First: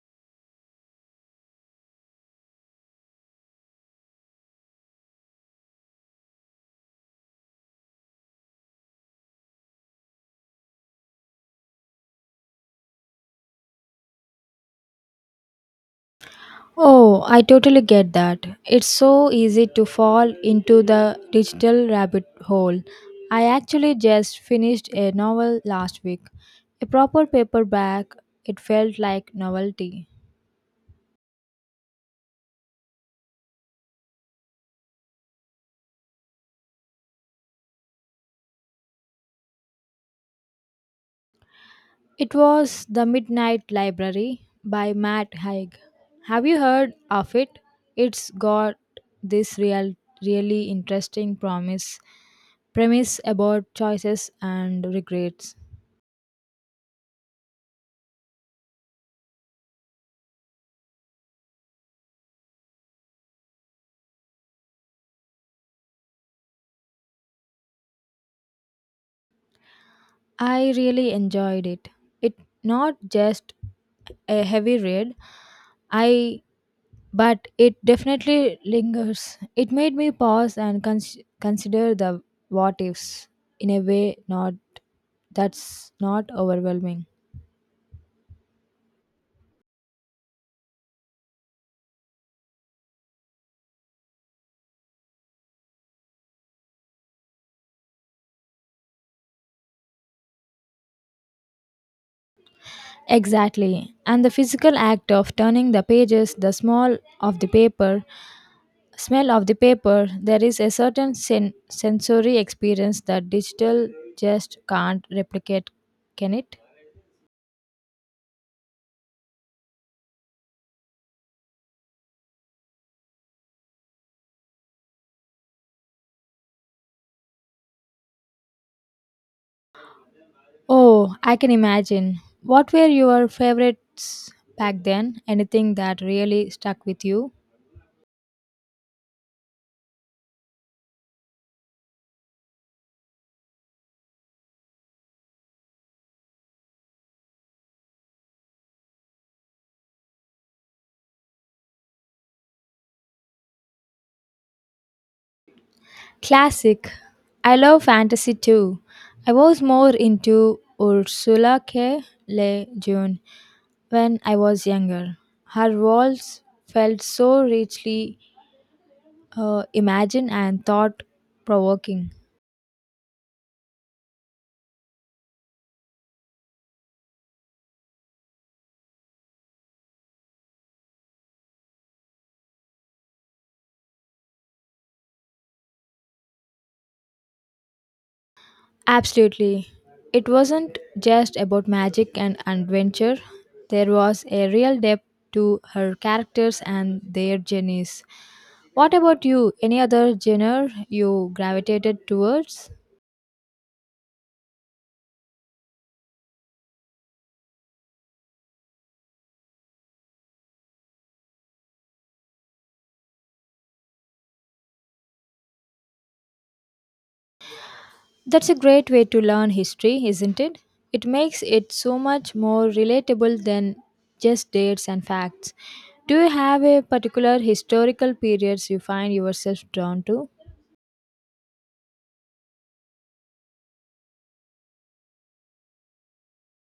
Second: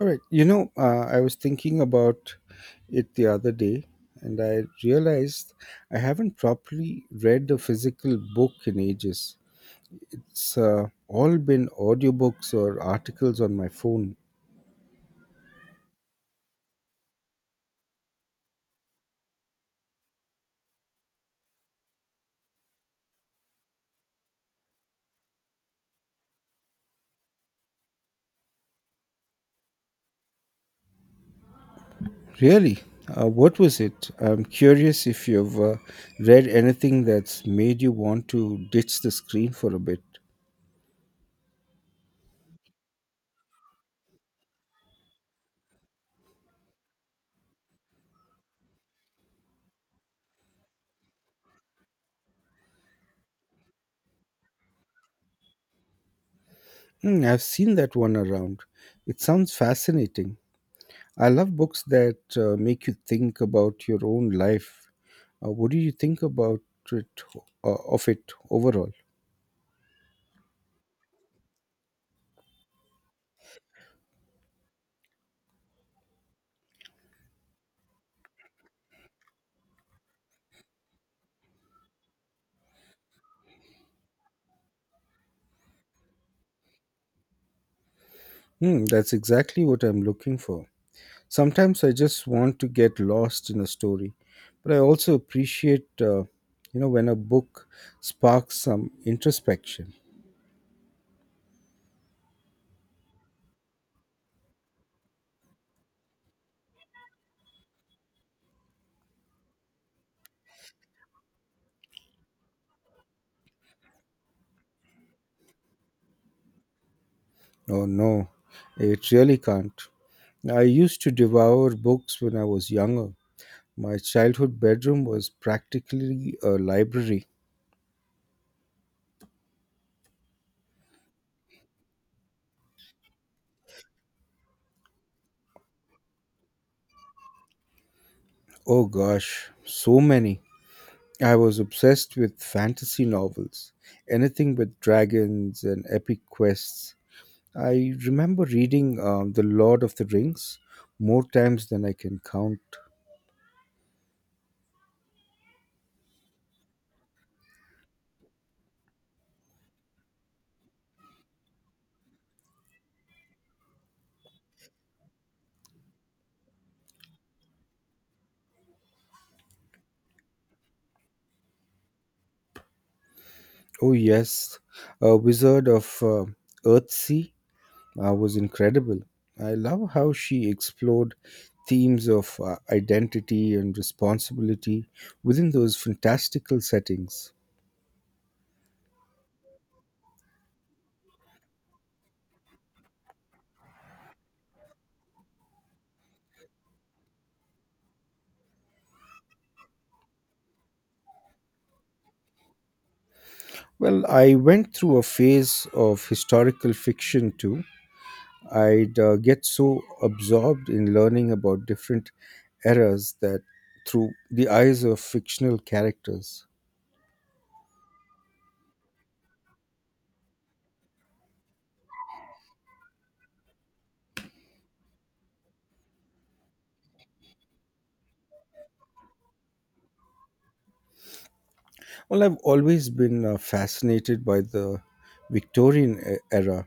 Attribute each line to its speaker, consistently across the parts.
Speaker 1: All right. I was thinking about it the other day and I realized I haven't properly read a physical book in ages. It's all been audiobooks or articles on my phone.
Speaker 2: Oh, I totally get that. It's so easy to fall into the digital rabbit hole. I actually just finished a novel last week. A proper paperback, it felt like novelty.
Speaker 1: Really? What was it? I'm curious if you've read anything that's made you want to ditch the screen for a bit.
Speaker 2: It was The Midnight Library by Matt Haig. Have you heard of it? It's got this really interesting promise premise about choices and regrets.
Speaker 1: Hmm, I've seen that one around. It sounds fascinating. I love books that make you think about your own life. What do you think about it of it overall?
Speaker 2: I really enjoyed it. It not just a heavy read, I but it definitely lingers. It made me pause and consider the what ifs in a way not that's not overwhelming.
Speaker 1: Hmm, that's exactly what I'm looking for. Sometimes I just want to get lost in a story, but I also appreciate, when a book sparks some introspection.
Speaker 2: Exactly. And the physical act of turning the pages, the smell of the paper, there is a certain sensory experience that digital just can't replicate, can it?
Speaker 1: Oh no, it really can't. I used to devour books when I was younger. My childhood bedroom was practically a library.
Speaker 2: Oh, I can imagine. What were your favorites back then? Anything that really stuck with you?
Speaker 1: Oh gosh, so many. I was obsessed with fantasy novels, anything with dragons and epic quests. I remember reading The Lord of the Rings more times than I can count.
Speaker 2: Classic. I love fantasy too. I was more into Ursula K. Le Guin when I was younger. Her worlds felt so richly imagined and thought provoking.
Speaker 1: Oh, yes, A Wizard of Earthsea was incredible. I love how she explored themes of identity and responsibility within those fantastical settings.
Speaker 2: Absolutely. It wasn't just about magic and adventure, there was a real depth to her characters and their journeys. What about you? Any other genre you gravitated towards?
Speaker 1: Well, I went through a phase of historical fiction too. I'd get so absorbed in learning about different eras that through the eyes of fictional characters.
Speaker 2: That's a great way to learn history, isn't it? It makes it so much more relatable than just dates and facts. Do you have a particular historical periods you find yourself drawn to?
Speaker 1: Well, I've always been fascinated by the era,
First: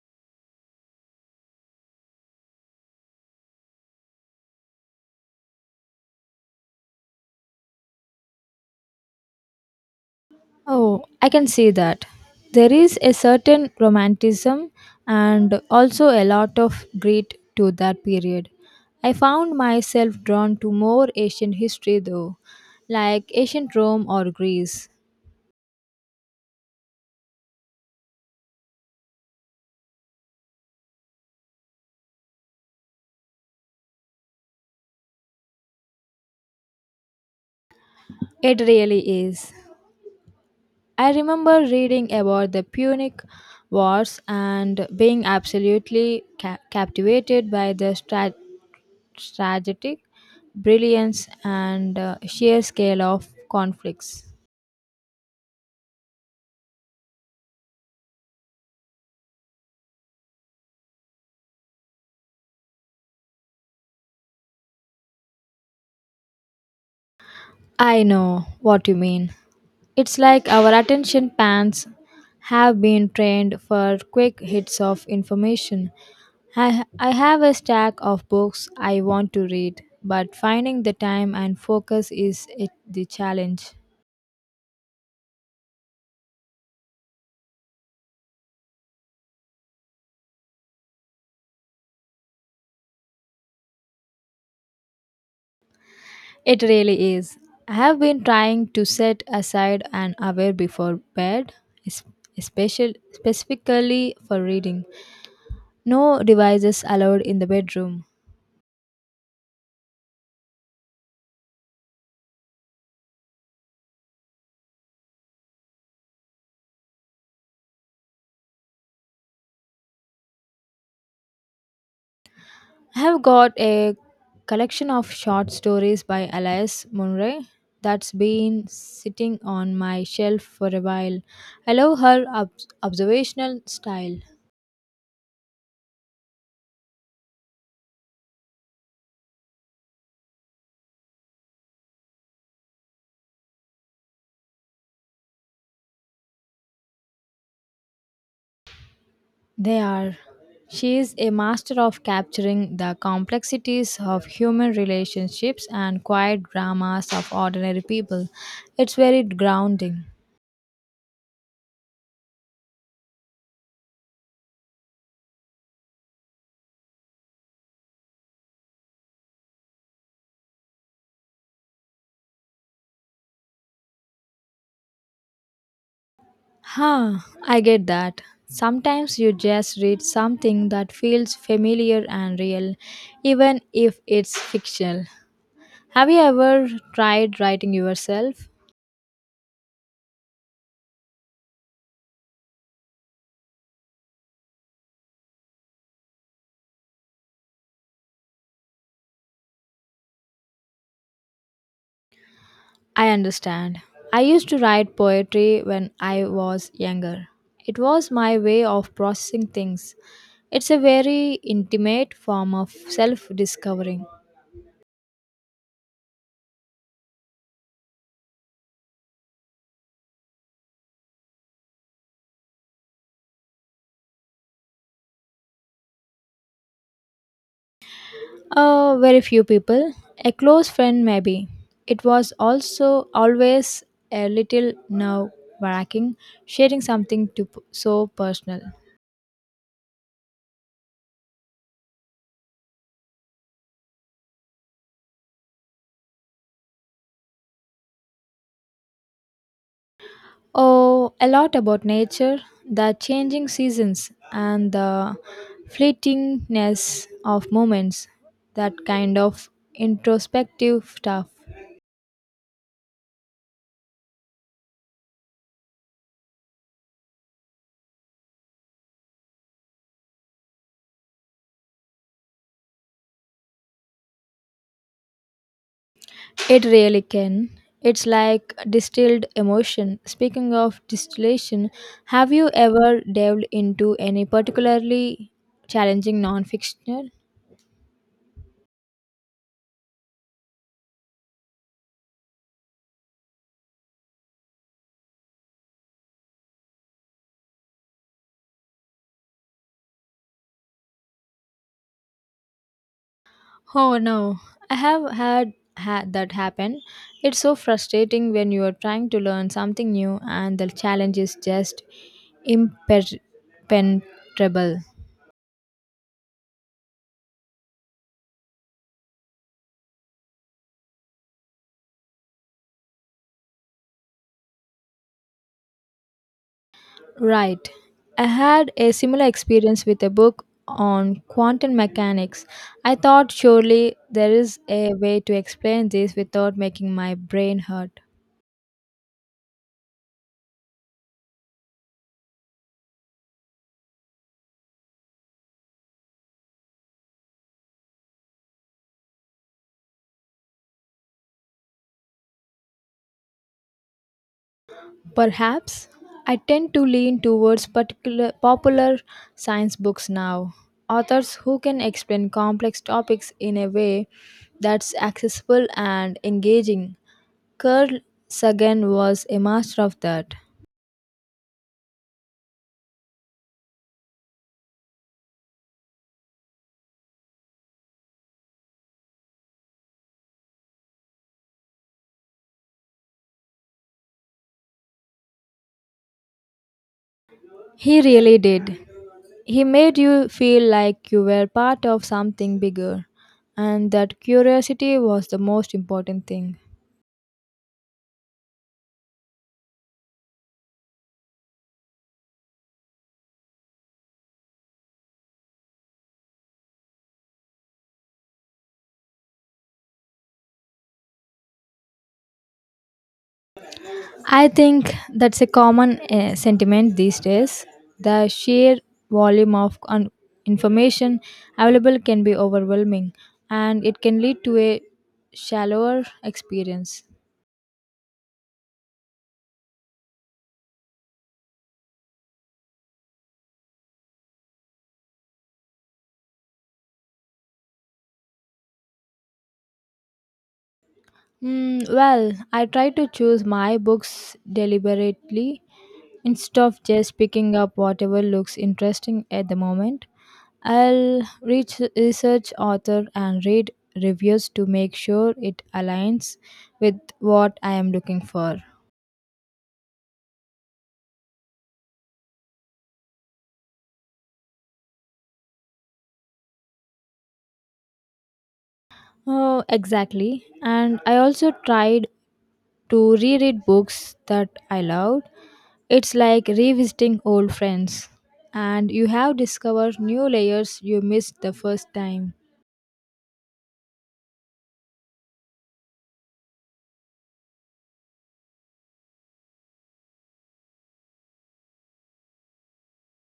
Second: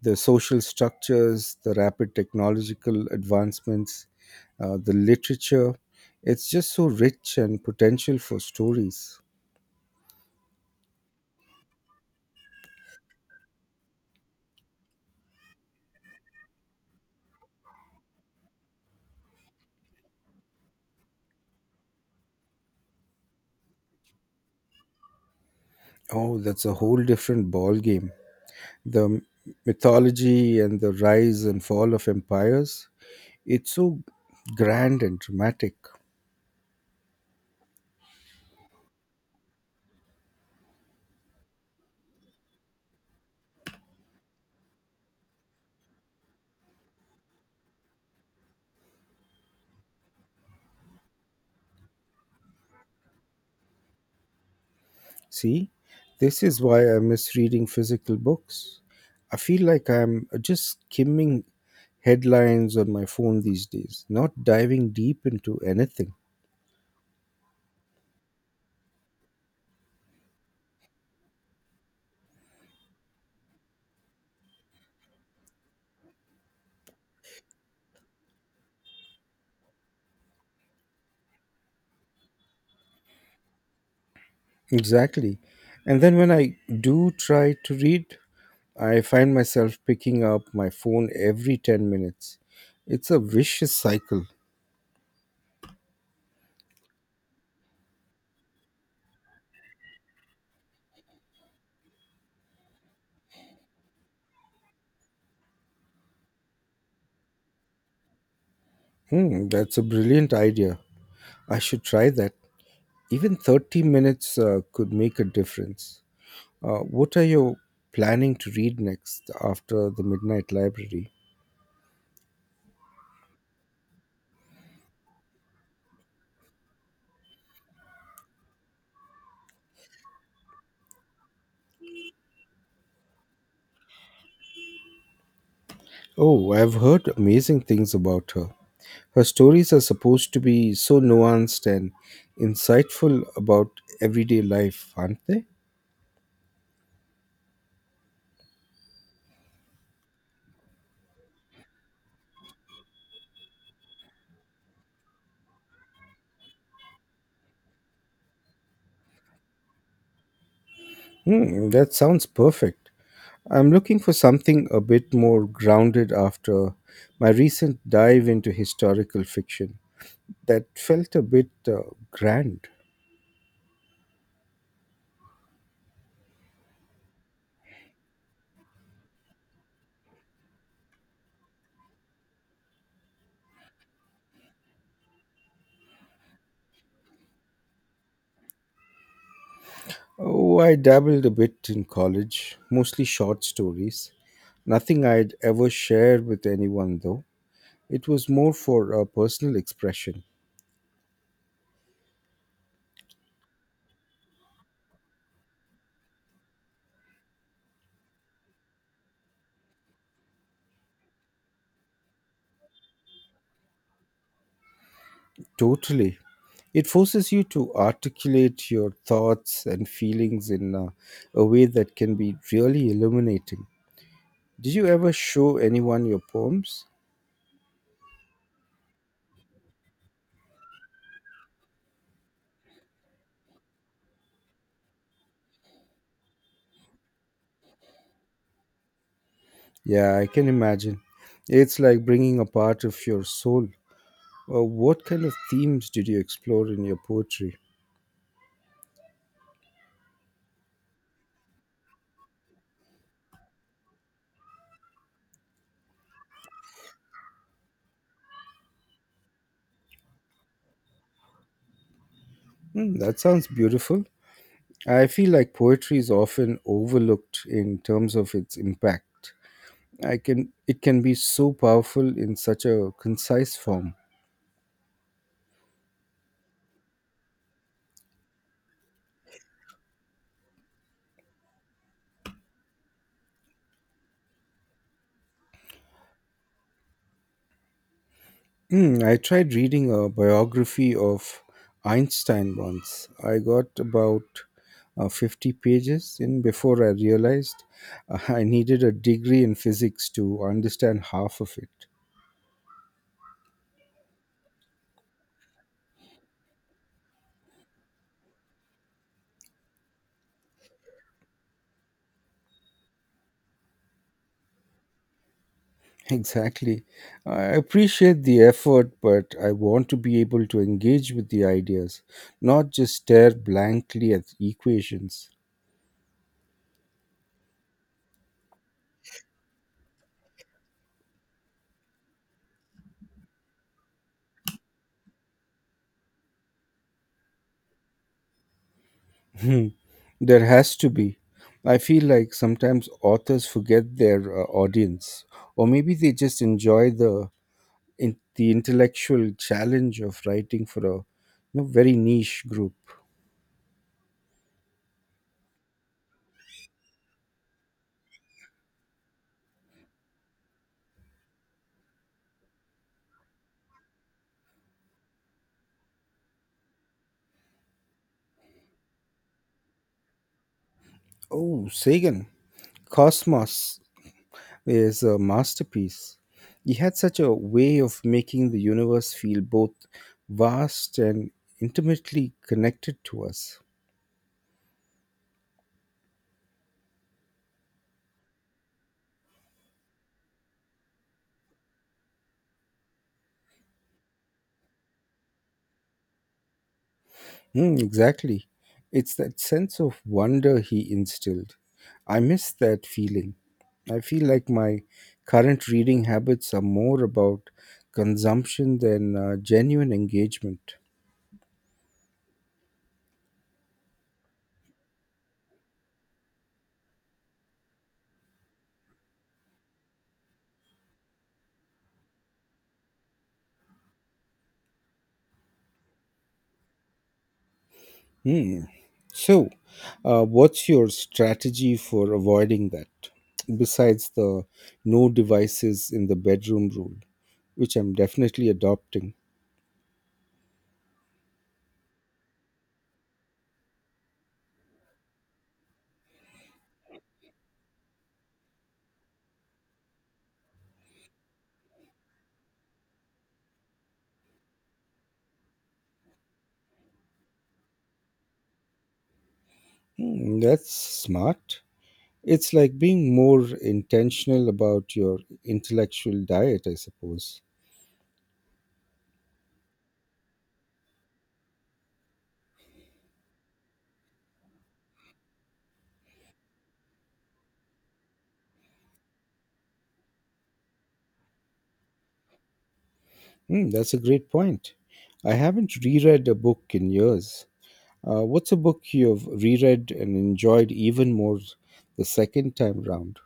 Speaker 1: the social structures, the rapid technological advancements, the literature. It's just so rich and potential for stories.
Speaker 2: Oh, I can see that. There is a certain romanticism and also a lot of grit to that period. I found myself drawn to more ancient history though, like ancient Rome or Greece.
Speaker 1: Oh, that's a whole different ball game. The mythology and the rise and fall of empires. It's so grand and dramatic.
Speaker 2: It really is. I remember reading about the Punic Wars and being absolutely captivated by the strategic brilliance and sheer scale of conflicts.
Speaker 1: See, this is why I miss reading physical books. I feel like I'm just skimming headlines on my phone these days, not diving deep into anything.
Speaker 2: I know what you mean. It's like our attention spans have been trained for quick hits of information. I have a stack of books I want to read, but finding the time and focus is it the challenge.
Speaker 1: Exactly. And then when I do try to read, I find myself picking up my phone every 10 minutes. It's a vicious cycle.
Speaker 2: It really is. I have been trying to set aside an hour before bed, es- especially specifically for reading. No devices allowed in the bedroom.
Speaker 1: Hmm, that's a brilliant idea. I should try that. Even 30 minutes could make a difference. What are you planning to read next after the Midnight Library?
Speaker 2: I have got a collection of short stories by Elias Munro that's been sitting on my shelf for a while. I love her observational style.
Speaker 1: Oh, I've heard amazing things about her. Her stories are supposed to be so nuanced and insightful about everyday life, aren't they?
Speaker 2: They are. She is a master of capturing the complexities of human relationships and quiet dramas of ordinary people. It's very grounding.
Speaker 1: Hmm, that sounds perfect. I'm looking for something a bit more grounded after my recent dive into historical fiction that felt a bit grand.
Speaker 2: Huh, I get that. Sometimes you just read something that feels familiar and real, even if it's fictional. Have you ever tried writing yourself?
Speaker 1: Oh, I dabbled a bit in college, mostly short stories. Nothing I'd ever share with anyone, though. It was more for a personal expression.
Speaker 2: I understand. I used to write poetry when I was younger. It was my way of processing things. It's a very intimate form of self discovering.
Speaker 1: Totally. It forces you to articulate your thoughts and feelings in a way that can be really illuminating. Did you ever show anyone your poems?
Speaker 2: Very few people. A close friend, maybe. It was also always a little nerve wracking sharing something so personal.
Speaker 1: Yeah, I can imagine. It's like bringing a part of your soul. What kind of themes did you explore in your poetry?
Speaker 2: Oh, a lot about nature, the changing seasons, and the fleetingness of moments. That kind of introspective stuff.
Speaker 1: Hmm, that sounds beautiful. I feel like poetry is often overlooked in terms of its impact. I can it can be so powerful in such a concise form.
Speaker 2: It really can. It's like distilled emotion. Speaking of distillation, have you ever delved into any particularly challenging non-fictional?
Speaker 1: Hmm, I tried reading a biography of Einstein once. I got about 50 pages in before I realized, I needed a degree in physics to understand half of it.
Speaker 2: Oh no, I have had that happen. It's so frustrating when you are trying to learn something new and the challenge is just impenetrable.
Speaker 1: Exactly. I appreciate the effort, but I want to be able to engage with the ideas, not just stare blankly at equations.
Speaker 2: Right. I had a similar experience with a book on quantum mechanics. I thought surely there is a way to explain this without making my brain hurt.
Speaker 1: Hmm, there has to be. I feel like sometimes authors forget their audience, or maybe they just enjoy the the intellectual challenge of writing for a very niche group.
Speaker 2: Perhaps I tend to lean towards particular popular science books now. Authors who can explain complex topics in a way that's accessible and engaging. Carl Sagan was a master of that.
Speaker 1: Oh, Sagan, Cosmos is a masterpiece. He had such a way of making the universe feel both vast and intimately connected to us.
Speaker 2: He really did. He made you feel like you were part of something bigger, and that curiosity was the most important thing.
Speaker 1: Mm, exactly. It's that sense of wonder he instilled. I miss that feeling. I feel like my current reading habits are more about consumption than genuine engagement.
Speaker 2: I think that's a common sentiment these days. The sheer volume of information available can be overwhelming, and it can lead to a shallower experience.
Speaker 1: Hmm. So, what's your strategy for avoiding that? Besides the no devices in the bedroom rule, which I'm definitely adopting.
Speaker 2: Mm, well, I try to choose my books deliberately instead of just picking up whatever looks interesting at the moment. I'll reach research author and read reviews to make sure it aligns with what I am looking for.
Speaker 1: Hmm, that's smart. It's like being more intentional about your intellectual diet, I suppose.
Speaker 2: Oh, exactly. And I also tried to reread books that I loved. It's like revisiting old friends, and you have discovered new layers you missed the first time.
Speaker 1: Hmm, that's a great point. I haven't reread a book in years. What's a book you've reread and enjoyed even more the second time round?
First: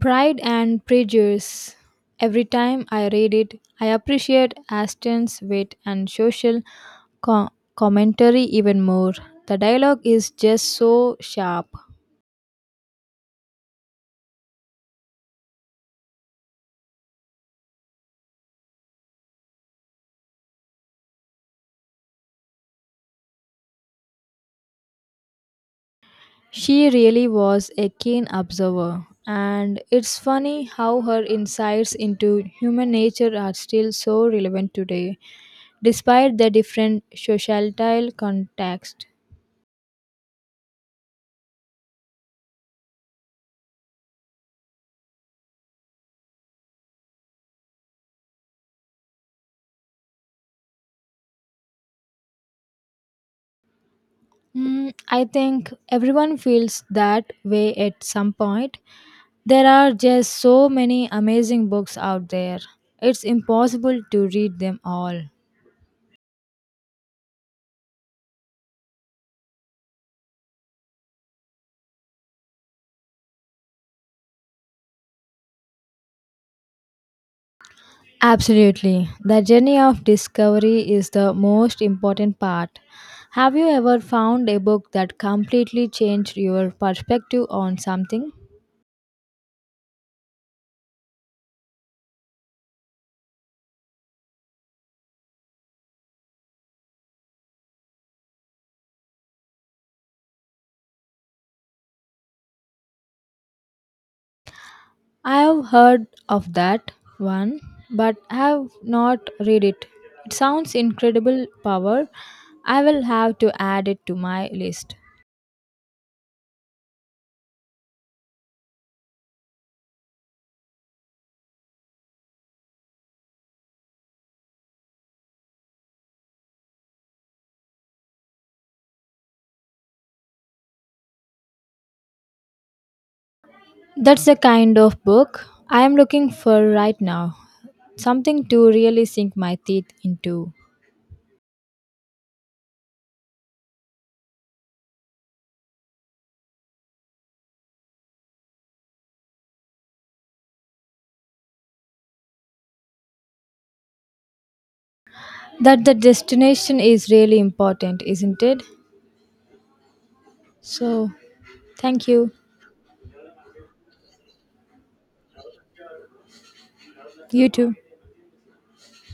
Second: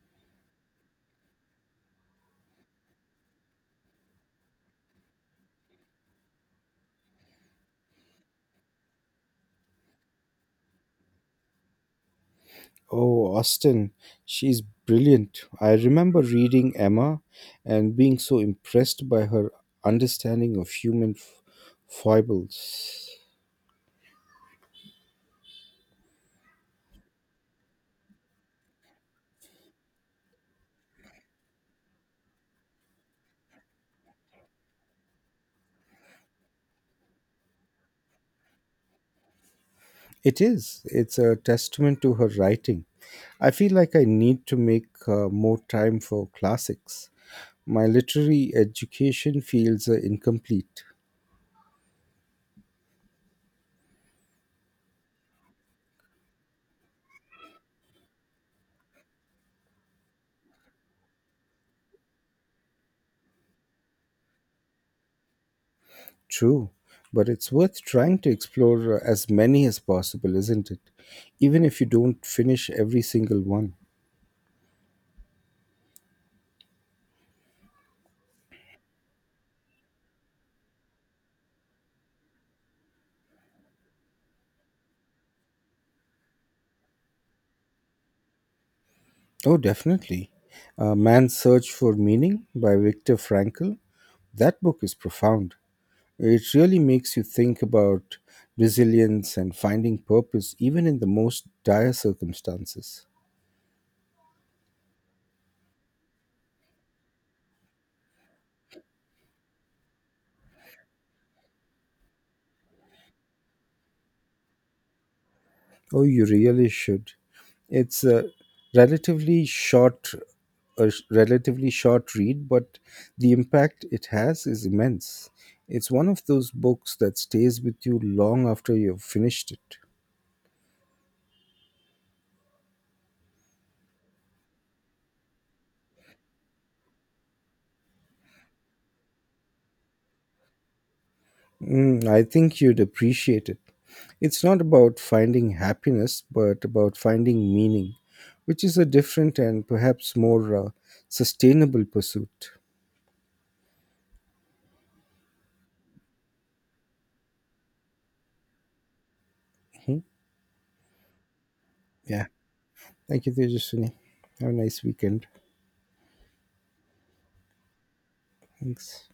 Speaker 2: Pride and Prejudice. Every time I read it, I appreciate Aston's wit and social co- commentary even more. The dialogue is just so sharp.
Speaker 1: Oh, Austen, she's brilliant. I remember reading Emma and being so impressed by her understanding of foibles.
Speaker 2: She really was a keen observer, and it's funny how her insights into human nature are still so relevant today, despite the different societal context.
Speaker 1: It is. It's a testament to her writing. I feel like I need to make more time for classics. My literary education feels incomplete.
Speaker 2: Mm, I think everyone feels that way at some point. There are just so many amazing books out there. It's impossible to read them all.
Speaker 1: True, but it's worth trying to explore as many as possible, isn't it? Even if you don't finish every single one.
Speaker 2: Absolutely. The journey of discovery is the most important part. Have you ever found a book that completely changed your perspective on something?
Speaker 1: Oh, definitely. Man's Search for Meaning by Viktor Frankl. That book is profound. It really makes you think about resilience and finding purpose even in the most dire circumstances.
Speaker 2: I have heard of that one, but have not read it. It sounds incredible power. I will have to add it to my list.
Speaker 1: Oh, you really should. It's a relatively short relatively short read, but the impact it has is immense. It's one of those books that stays with you long after you've finished it.
Speaker 2: That's the kind of book I am looking for right now. Something to really sink my teeth into.
Speaker 1: Mm, I think you'd appreciate it. It's not about finding happiness, but about finding meaning, which is a different and perhaps more sustainable pursuit.
Speaker 2: That the destination is really important, isn't it?
Speaker 1: Mhm.
Speaker 2: So, thank
Speaker 1: Yeah.
Speaker 2: you.
Speaker 1: Thank you, Tejaswini. Have a nice weekend.
Speaker 2: You too.
Speaker 1: Thanks.